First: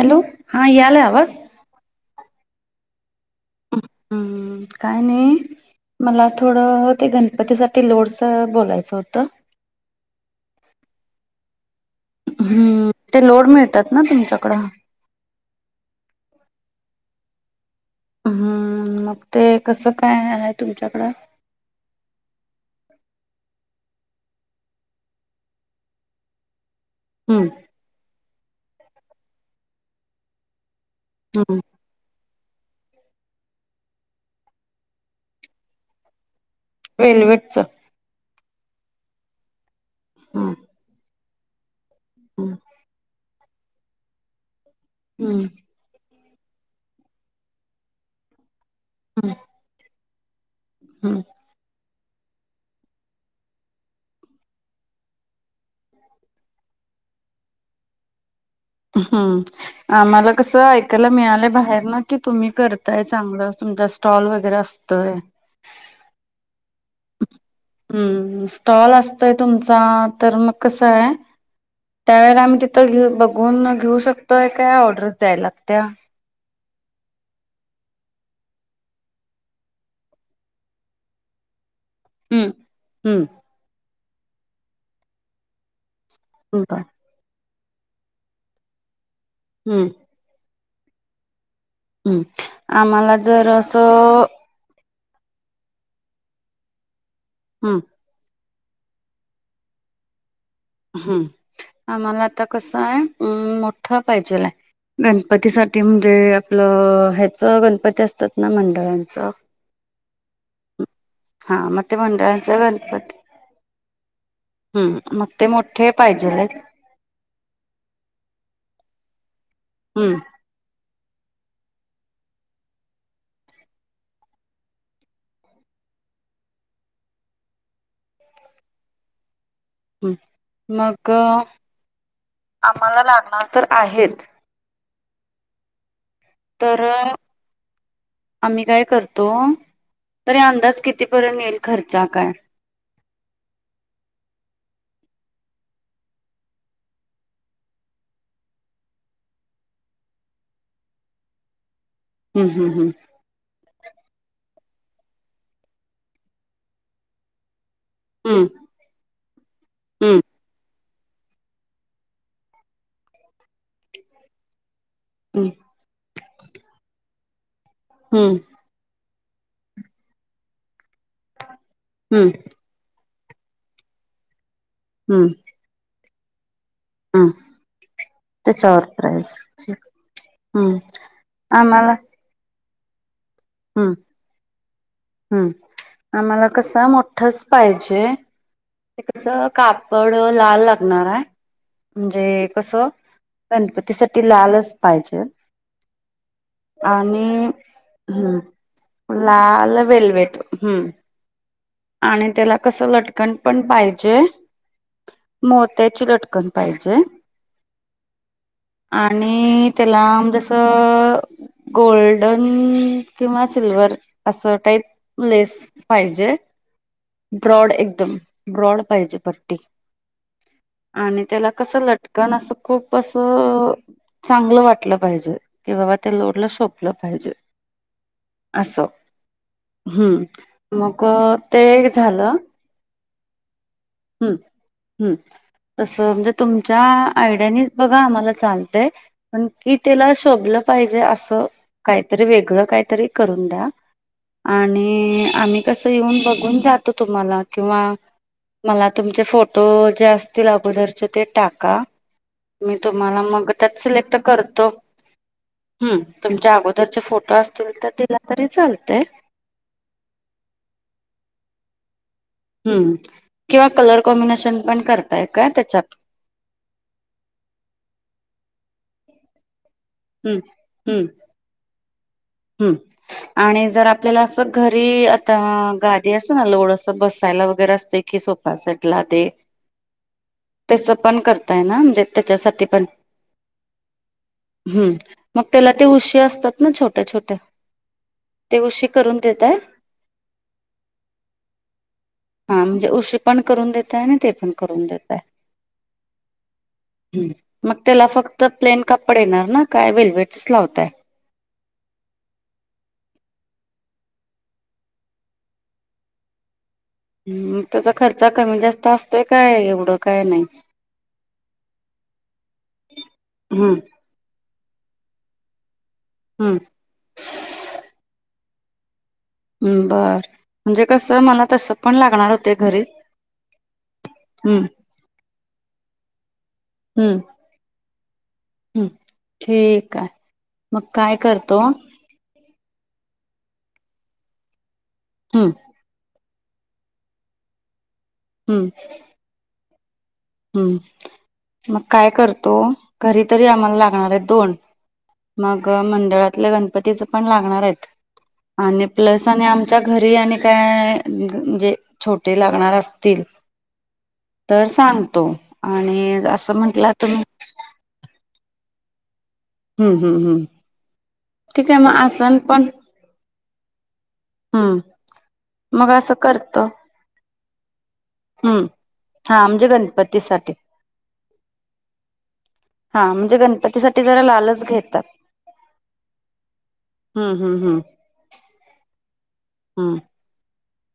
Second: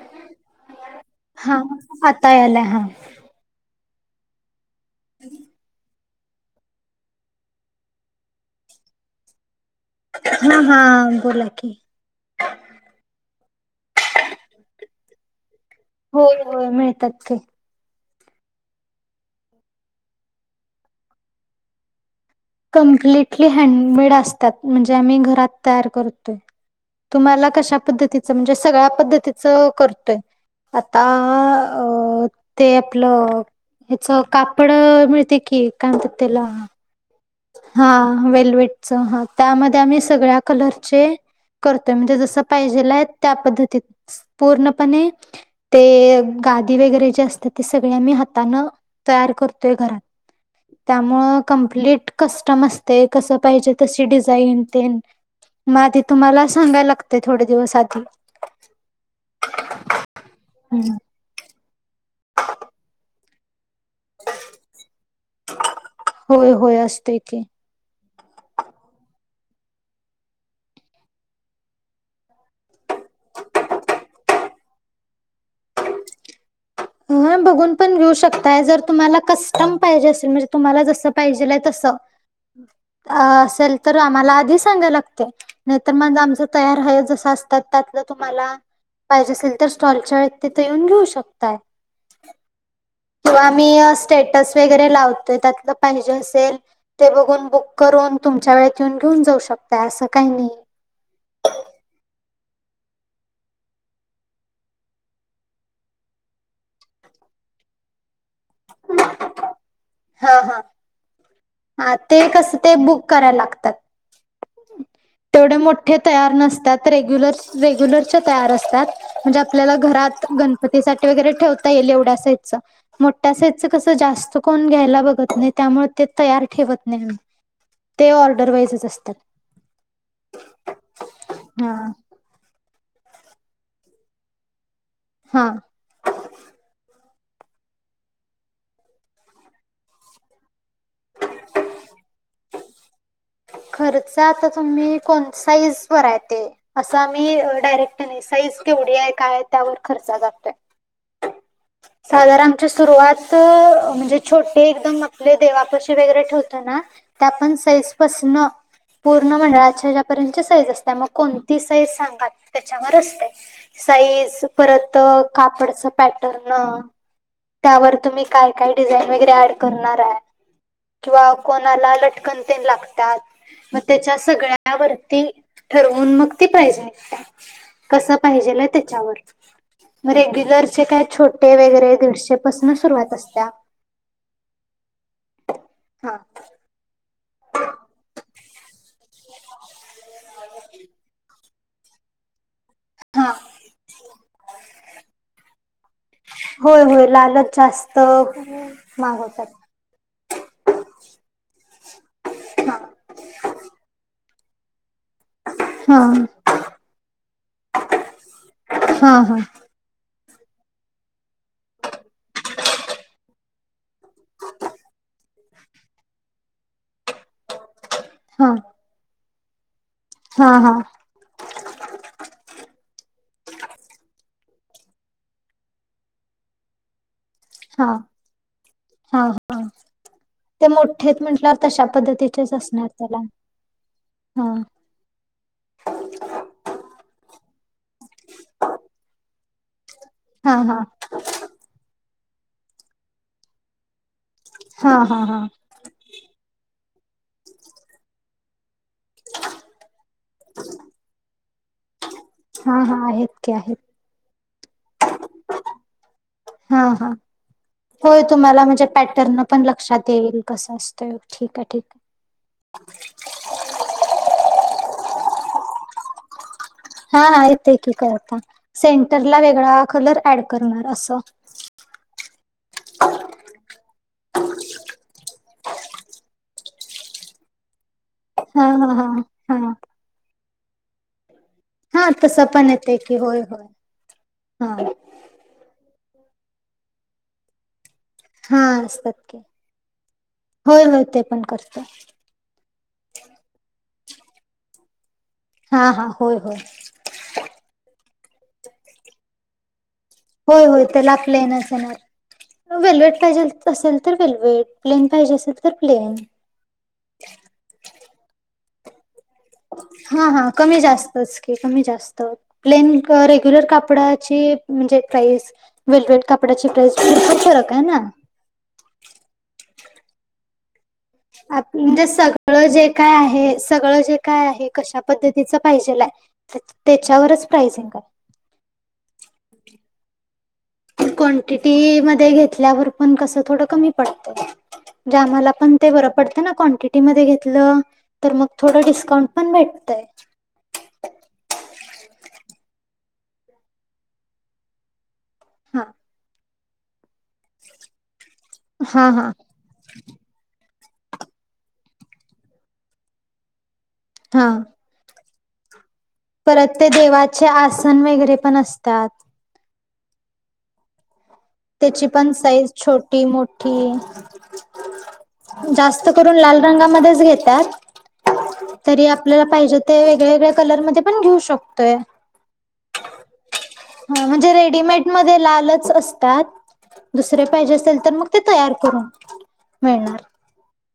Hello हा यालंय आवाज? हा आता यला हा हम्म काय नाही मला थोडं ते गणपतीसाठी लोडस बोलायचं होतं हा हा बोला की करतात ना तुमच्याकडं होय होय मिळतात ते हम्म मग ते कसं काय आहे तुमच्याकडं कंप्लिटली हँडमेड असतात म्हणजे आम्ही घरात तयार करतोय हम्म तुम्हाला कश्या पद्धतीचं म्हणजे सगळ्या पद्धतीचं करतोय. आता हम्म अ ते आपलं ह्याच कापड अ मिळते कि काय म्हणतात त्याला वेलवेटच हा वेल्वेट च ह त्यामध्ये आम्ही सगळ्या हम्म कलरचे कर ते म्हणजे जस हम्म पाहिजे त्या पद्धतीत पूर्णपणे हम्म ते गादी वगैरे जे असतात ते सगळे आम्ही हातानं तयार करतोय घरात हम्म त्यामुळे कमप्लीट कस्टम असते कस पाहिजे तशी डिझाईन ते मग आधी तुम्हाला सांगायला लागते थोडे दिवस आधी हम्म आम्हाला कसं ऐकायला मिळालं बाहेर ना कि तुम्ही करताय चांगलं तुमचा स्टॉल वगैरे असतोय ठीके. हम्म हम्म स्टॉल असतोय तुमचा तर मग कसं आहे. त्यावेेळेला आम्ही तिथं घेऊ बघून घेऊ शकतोय काय ऑर्डर्स द्यायला लागत्या [inaudible] हा बघून पण घेऊ शकताय जर तुम्हाला कस्टम पाहिजे असेल म्हणजे तुम्हाला जसं पाहिजेल आहे तसं हम्म अ हम्म असेल तर आम्हाला आधी सांगाव लागते. तर मग आमचं तयार हय जसं असतात त्यातलं तुम्हाला पाहिजे असेल तर हम्म स्टॉलच्या तिथे येऊन घेऊ शकताय हम्म आम्हाला हो जर आम्ही असं स्टेटस वगैरे लाव देतात त्या पाहीजे असल ते बघुन बुक हम्म करून तुमच्या व इथून घेऊन जाऊ शकता असं काही नाही. ह आम्हाला आता कसं आहे मोठा पाहिजेलाय. गणपतीसाठी म्हणजे आपलं ह्याच गणपती असतात ना मंडळांचं हा हा हा मग अ ते कस मंडळांचा ते बुक गणपती करायला लागतात. हम्म मग ते तेवढे मोठे तयार पाहिजेल आहेत. नसतात रेगुलर रेग्युलरच्या तयार असतात. म्हणजे आपल्याला हम्म घरात गणपतीसाठी. ठेवता येईल येवढं अस साईजच, मोठ्या साईजच अस जास्त कोण घ्यायला बगत नाही त्यामुळे ते ते तयार ठेवत नाही ते ऑर्डर वाईजच असतात. हम्म मग हा. आम्हाला लागणार तर आहेच. हा तर आम्ही काय करतो तर अंदाज कितीपर्यंत येईल खर्च काय? [inaudible] खर्च आता तुम्ही कोण साईज वर ये ते अस आम्ही डायरेक्ट नाही, साईज थोडी आहे काय त्यावर खर्च जातोय. [inaudible] हम्म साधारणच्या हम्म सुरुवात. म्हणजे छोटे एकदम आपले देवापाशी वैगेरे ठेवतो ना त्या पण साईज पासन हम्म पूर्ण मंडळाच्या्यापर्यंत साईज असते. त्या मग कोणती साईज सांगात त्याच्यावर असते. साईज परत हम्म कापडच पॅ त्यावर हम्म तुम्ही हम्म काय काय डिझाईन वगैरे ऍड करणार आहे. किंवा कोणाला हम्म लटकन तेन लागत्यात म त्याच्यात सगळ्या हम्म त्यावरती ठरवून मग पाहिजे हम्म कस पाहिजे त्याच्यावर प्राईस त्याच्यावर रेग्युलर हम्म चे काय टे आम्हाला वगैरे दीडशे पासून सुरुवात असते. हम्म हा हम्म आम्हाला कसा मो स पाहिजे ते कस कापड लाल लागणार आहे. म्हणजे कसं हा गणपतीसाठी लालच पाहिजे. होय होय आणि लालच जास्त. हम्म मागवतात लाल वेलवेट हम्म आणि त्याला हा. कसं लटकन पण पाहिजे. हा मोत्याची लटकन पाहिजे. हा हा आणि त्याला जस गोल्डन किंवा सिल्वर अस टाईप लेस पाहिजे ब्रॉड एक एकदम हा ब्रॉड पाहिजे पट्टी हा हा आणि त्याला कस लट कण असं खूप असं चांगलं वाटलं पाहिजे कि बाबा ते लोडलं शोभल पाहिजे. हा असो- हा हा हम्म मग ते पद्धतीच्या असणार त्याला हम, हा हम, ् तस म्हणजे तुमच्या आयडियानी आम्हाला चालतय पण की त्याला हा शोभलं हा पाहिजे असं काय वेगळ काहीतरी करून द्या हा हा आणि हा आम्ही कसं येऊन बघून जात तुम्हाला किंवा मला तुमचे फोटो जे असतील अगोदरचे ते टाका मी हा हा तुम्हाला आहेत मग की आहेत त्यात सिलेक्ट करतो. हम्म. तुमच्या हा अगोदरचे हा फोटो असतील तर दिला होय तरी चालतयं. कस असतोय? ठीक काय. ठीक हम्म किंवा कलर कॉम्बिनेशन पण करताय का त्याच्यात. हा, हा. येते की करता. सेंटरला वेगळा. कलर ॲड करणार अस. हम् आणि जर आपल्याला अस घरी आता गादी अस ना लोडस बसायला वगैरे असते की सोफ हा सेट हा ला हा ते हा त्याच पण करताय ना? म्हणजे हा तसं त्याच्यासाठी पण येते की होय होय - - हा हम्म. मग त्याला ते उशी असतात ना छोट्या छोट्या. ते हा उशी असतात करून की देतायं? होय होय ते पण करतो हा. म्हणजे उशी् पण करून देत ताय. ते पण करून देतायं. हा हा होय होय हं. मग तेला फक्त प्लेन कापड येणार ना? काय वेल होय, होय. तेला आपल्या हेनचं येणार. वेलवेट पाहिजे असेल तर वेलवेट. प्लेन पाहिजे असेल तर प्लेन. ह्. मग त्याचा खर्च कमी जास्त अस - - काय एवढ हा, हा. कमी जास्तच की, कमी जास्त प्लेन रेग्युलर हम्म. कापडाची - - म्हणजे प्राईस वेलवेेड हम्म कपड्याची प्राइस भरपुर फरक हाय ना. हम्म बर म्हणजे कसं मला त्यात तसं पण म्हणजे लागणार होते सगळं घरी जे काय आहे, सगळं जे काय हम्म. आहे. कश्या पद्धतीचं पाहिजेल हाय हम्म त्याच्यावरच प्राईज लिहतात. हम्म ठीक हाय. क्वांटिटी मध्ये घेतल्यावर पण कसं थोडं कमी पडत. जे हम्म आम्हाला पण ते बरं पडतं ना क्वांटिटी मध्ये घेतलं तर मग हम्म थोडं डिस्काउंट पण भेट - हम्म. मग काय करतो घरी तरी आम्हाला लागणार आहे दोन. मग हा मंडळातल्या गणपतीच पण लागणार आहेत आणि हा प्लस हा आणि आमच्या घरी आणि काय - - जे छोटे लागणार असतील हा तर सांगतो आ परत ते देवाचे आसन वगैरे पण असतात हम्म हम्म हम्म ठीक आहे मग त्याची पण आसन साईज छोटी मोठी हम्म मग जास्त असं करून करत लाल रंगामध्येच घेतात हम्म तरी आपल्याला हा म्हणजे पाहिजे ते वेगळ्या वेगळ्या गणपतीसाठी कलर मध्ये पण घेऊ शकतोय हा म्हणजे गणपतीसाठी जरा ह. म्हणजे लालच घेतात रेडमेड मध्ये लालच अस त्यात हम्म दुसरे पाहिजे असेल तर, मग ते तयार करून. हम्. मिळणार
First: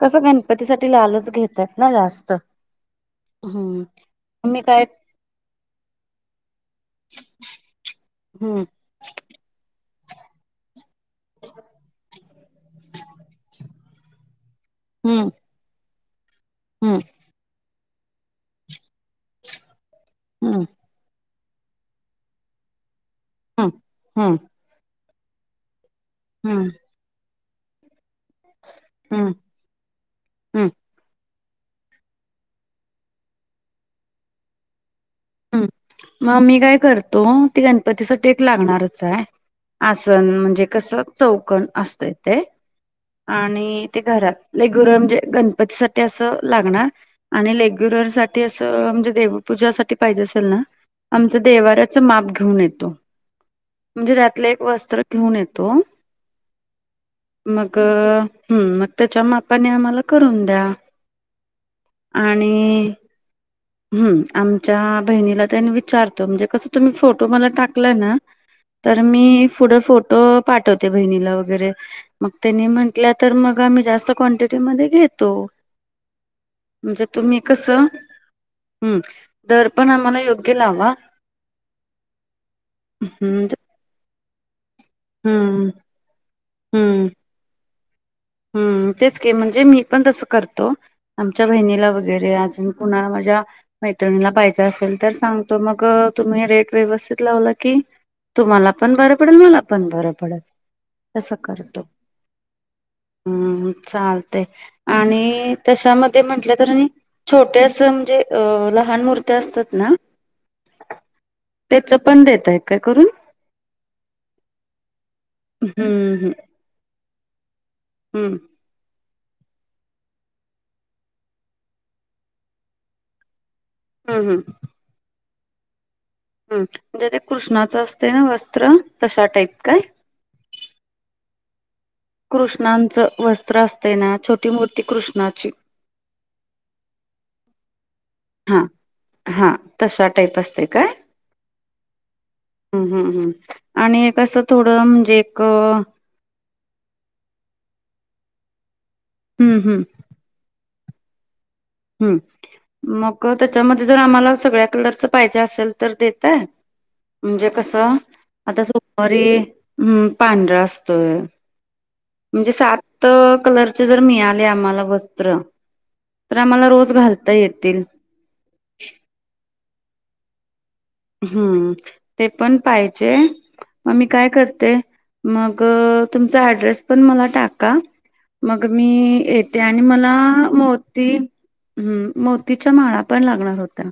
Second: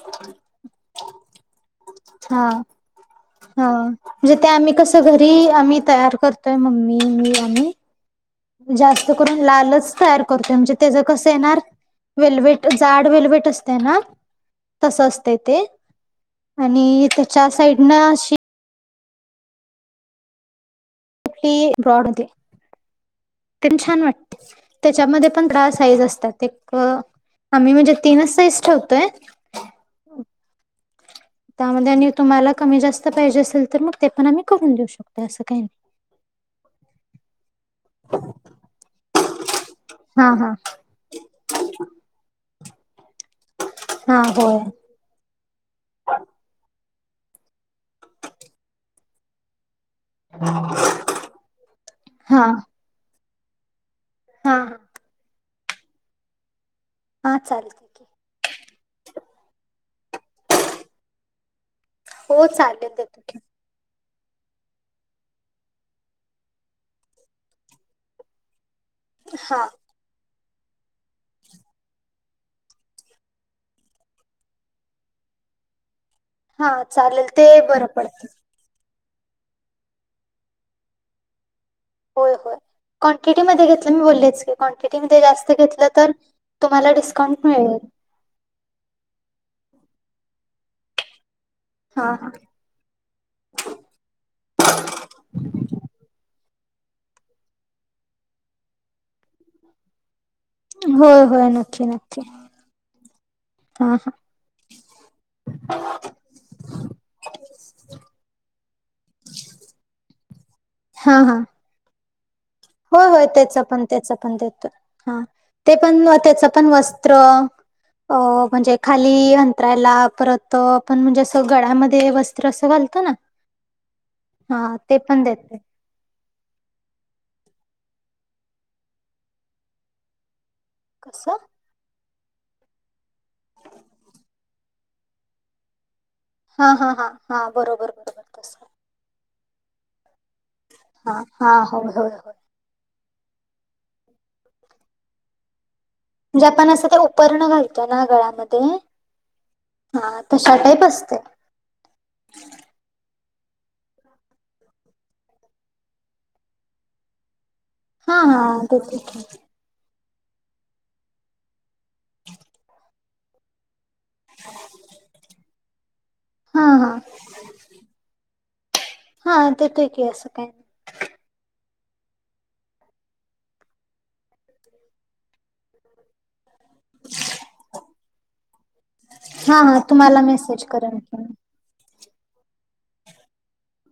कसं गणपतीसाठी लालच घेतात ना जास्त. हा हा. हम्म म्हणजे ते मी आम्ही काय कस घरी आम्ही तयार करतोय. मम्मी, मी, आम्ही. हम्म जास्त करून लालच तयार करतो म्हणजे तेज कस येणार वेलवेट जाड वेलवेट असतयं ना? तस हम्म असतय ते हम्म आणि त्याच्या साईडन अशी - - हम्. ती ब्रॉड घ्या. ते हम्म पण छान वाटत. हम्म त्याच्यामध्ये पण [unintelligible] साइज असत्यात. हम्म एक आम्ही म्हणजे तीनचं साईज ठेवतोयं. हम्म हम्म त्यामध्ये आणि तुम्हाला कमी जास्त पाहिजे असेल तर मग ते पण आम्ही करून देऊ शकतो असं काही हम्म. नाही. मग मी काय करतो. ती गणपतीसाठी एक लागणारच हाय. आसन हा हा म्हणजे कस चौकोन असत ते आणि ते हा घरात होय ल गुर म्हणजे गणपतीसाठी असं लागणार. आणि लेग्युलर साठी असं म्हणजे देवपूजासाठी - - पाहिजे असेल ना. आमच देवाऱ्याच माप हा घेऊन येतो. म्हणजे त्यातलं हा एक वस्त्र घेऊन येतो हा मग चालते की हम् मग त्याच्या मापाने आम्हाला करून द्या. हो चालेल देते की ह् आमच्या बहिणीला त्यांनी विचारतो म्हणजे कसं तुम्ही फोटो मला टाकलाय ना तर मी हा पुढं फोटो पाठवते बहिणीला वगैरे मग त्यांनी म्हंटल्या तर मग आम्ही जास्त क्वांटिटी मध्ये घेतो हा म्हणजे चालेल तुम्ही ते कस बरं पडतं हम् दर पण आम्हाला योग्य लावा होय होय क्वांटिटी हम्म मध्ये घेतलं मी बोलले क्वांटिटी म जास्त हम्म घेतलं तर तुम्हाला हम्म डिस्काउंट मिळेल हम्म तेच की म्हणजे मी पण तसं करतो आ च्या बहिणीला हा हा वगैरे अजून पु माझ्या मैत्रिणीला पाहा असेल तर सांगतो मग तुम्ही रेट व्यवस्थित लावला की तुम्हाला पण बरं पडेल मला पण बरं पडेल. होय तसं होय करतो नक्की नक्की. हम्म हा हा चालत आणि त्याशामध्ये म्हंटलं तर छोटे अस म्हणजे लहान मूर्ती असतात ना हा हा त्याच पण देतात हो होय तेच आपण तेच आपण ते देतो ते पण हम्म हम्म त्याच पण वस्त्र हम्म म्हणजे ख खाली अंतरायला परत आपण म्हणजे अस गळ्यामध्ये वस्त्र अस घालतो ना. हम्म हा ते पण देत. हम म्हणजे ते कृष्णाचं असते ना वस्त्र तशा टाईप काय? कसं कृष्णांचं वस्त्र असते ना छोटी मूर्ती कृष्णाची. हा हा हा हा बरोबर बरोबर तस हा आहे. हा तशा टाईप असते काय? हा होय होय होय आणि असं थोडं म्हणजे एक. जे पण असं ते उपरण घालतो ना गळा्यामध्ये हम्म हम्म हा तशा टाईप असत. असत हम्म मग त्याच्यामध्ये जर आम्हाला सगळ्या कलरच पाहिजे असेल तर देतय? म्हणजे कस हा हा आता ते ठीक सुमारी हं पांढरा असतोय. म्हणजे सात कलर. मिळाले आम्हाला वस्त्र हा आम्हाला हा रोज घालता येतील. हा तेथ क असं काही नाही. हम्म ते पण पाहिजे मग मी काय करते मग तुमचा ऍड्रेस पण मला टाका. मग मी हा येते हा आणि मला तुम्हाला मेसेज करेन मोती की मी. हम्म मोतीच्या माळा पण लागणार होत्या.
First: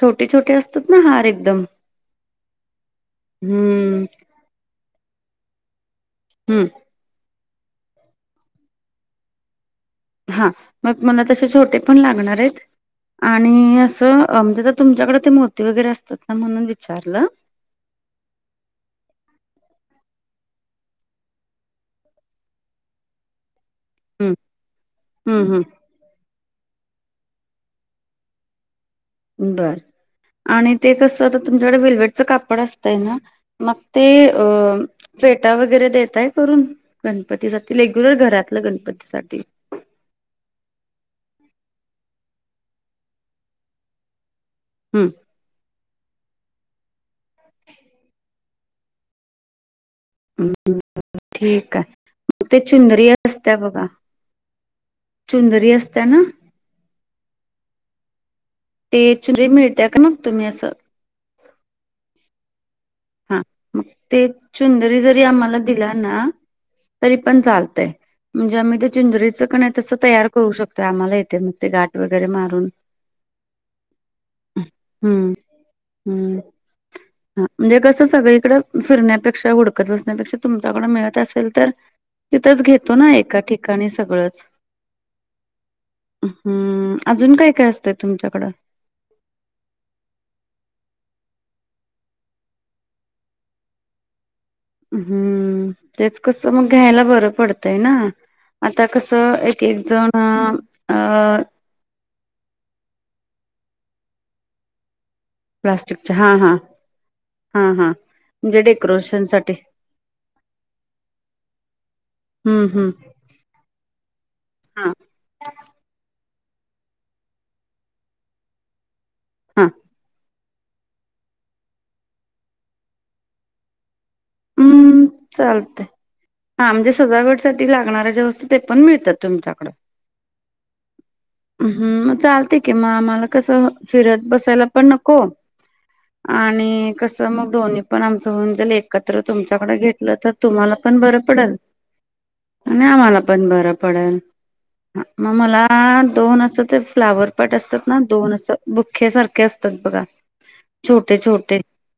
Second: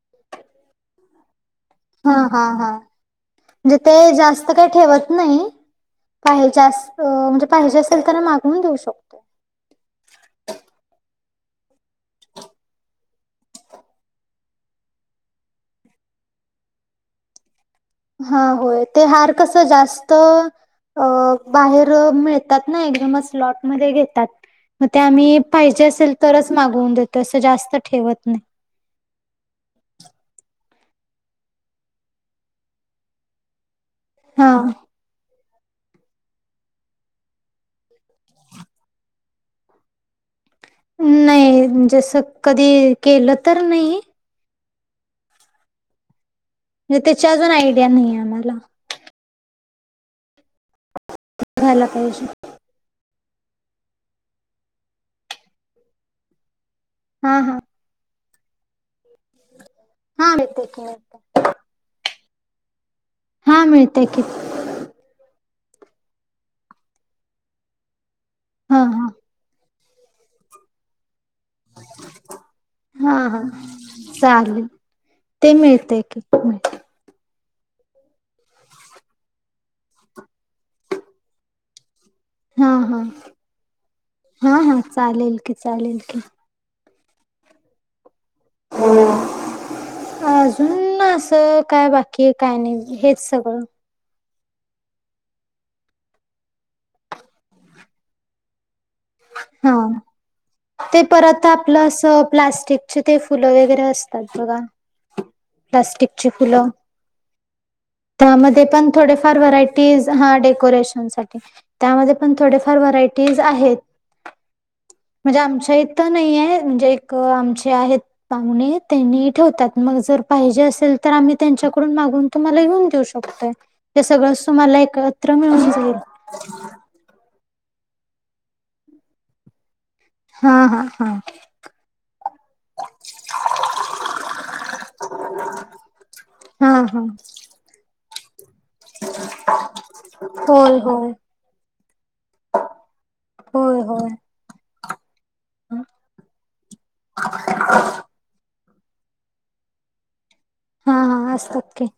छोटे छोटे असतात ना हार एकदम. हा हा हा म्हणजे ते हम्म जास्त काही ठेवत नाही. पाहिजे हम्म अस म्हणजे पाहिजे असेल तर मागून देऊ शकतो. हा मग मला तसे छोटे पण लागणार आहेत. आणि असं म्हणजे तुमच्याकडे ते मोती वगैरे असतात ना म्हणून विचारलं. हा होय ते हार कसं जास्त अ बाहेर मिळतात ना एकदमच लॉट. मध्ये घेतात हं, मग ते आम्ही हं, हं. पाहिजे असेल तरच मागवून देत. तस जास्त ठेवत नाही. बर आणि ते कस आता तुमच्याकडे वल्वेटचं कापड असतंय ना मग. ते अ हा फेक. टा वगैरे देतय करून गणपती साठी रेग्युलर घरातलं गणपती साठी. नाही जसं कधी केलं तर नाही. हम्म म्हणजे त्याच्या अजून आयडिया नाही आम्हाला. ठीक बघायला आहे पाहिजे मग ते चुंदरिया. असत्या बघा चुंदरी असत्या ना. हा हा ते चुंदरी मिळते का ना हा तुम्ही मिळते असं. की मिळते हा मग मिळते ते की चुंदरी जरी आम्हाला. दिला ना तरी पण चालतय. म्हणजे आम्ही हा ते हा चिंजरीचं कण आहे तसं तयार करू शकतोय आम्हाला इथे मग ते गाठ वगैरे मारून. हा हा, चालेल हम्म ते मिळतय की हम्म. हा म्हणजे कसं सगळीकड फिरण्यापेक्षा हुडकत बसण्यापेक्षा तुमच्याकडं मिळतं असेल तर तिथंच हा घेतो हा ना एका ठिकाणी सगळंच, हा हा चालेल की चालेल की हम्म अजून काय काय असतं? अजून असं काय बाकी काय नाही हेच सगळं. हम्म, तेच कसं मग घ्यायला बरं पडतंय ना आता कसं एक हा एक जण अ ते परत आपलं असं प्लास्टिकचे ते फुलं वगैरे असतात बघा प्लास्टिकच्या हा प्लास्टिकची हा फुलं हा हा म्हणजे त्यामध्ये पण डेकोरेशन थोडेफार साठी व्हरायटीज हा डेकोरेशन साठी, त्यामध्ये पण हम्म थोडेफार हम्म व्हरायटी ज आहेत. [inaudible] म्हणजे आमच्या इथं नाही म्हणजे एक आमचे आहेत पाहुणे त्यांनी हा. ठेवतात मग पाहिजे असेल तर आम्ही त्यांच्याकडून मागून तुम्हाला येेऊन देऊ शकतो. ते सगळंच तुम्हाला हम्म एकत्र मिळून जाईल. त्यासाठी लागणारे जे वस्तू ते पण मिळतातं तुमच्याकड. हा हा हम्म मग चालते की मग आम्हांला कसं फिरतं बसायला पण नको आणि हा हा कसं मग दोन्ही पण आमचं होऊन जाईल. एकत्र तुमच्याकडे घेतलं तर तुम्हांला होय पण होय बरं पडलं आणि आम्हांला पण बरं होय होय पडलं. ह मगं मला दोन असं ते फ्लोवर पोट असतात ना दोन असं बुख्या सारखे असतात बघा. हा छोटे हा छोटे असतात की.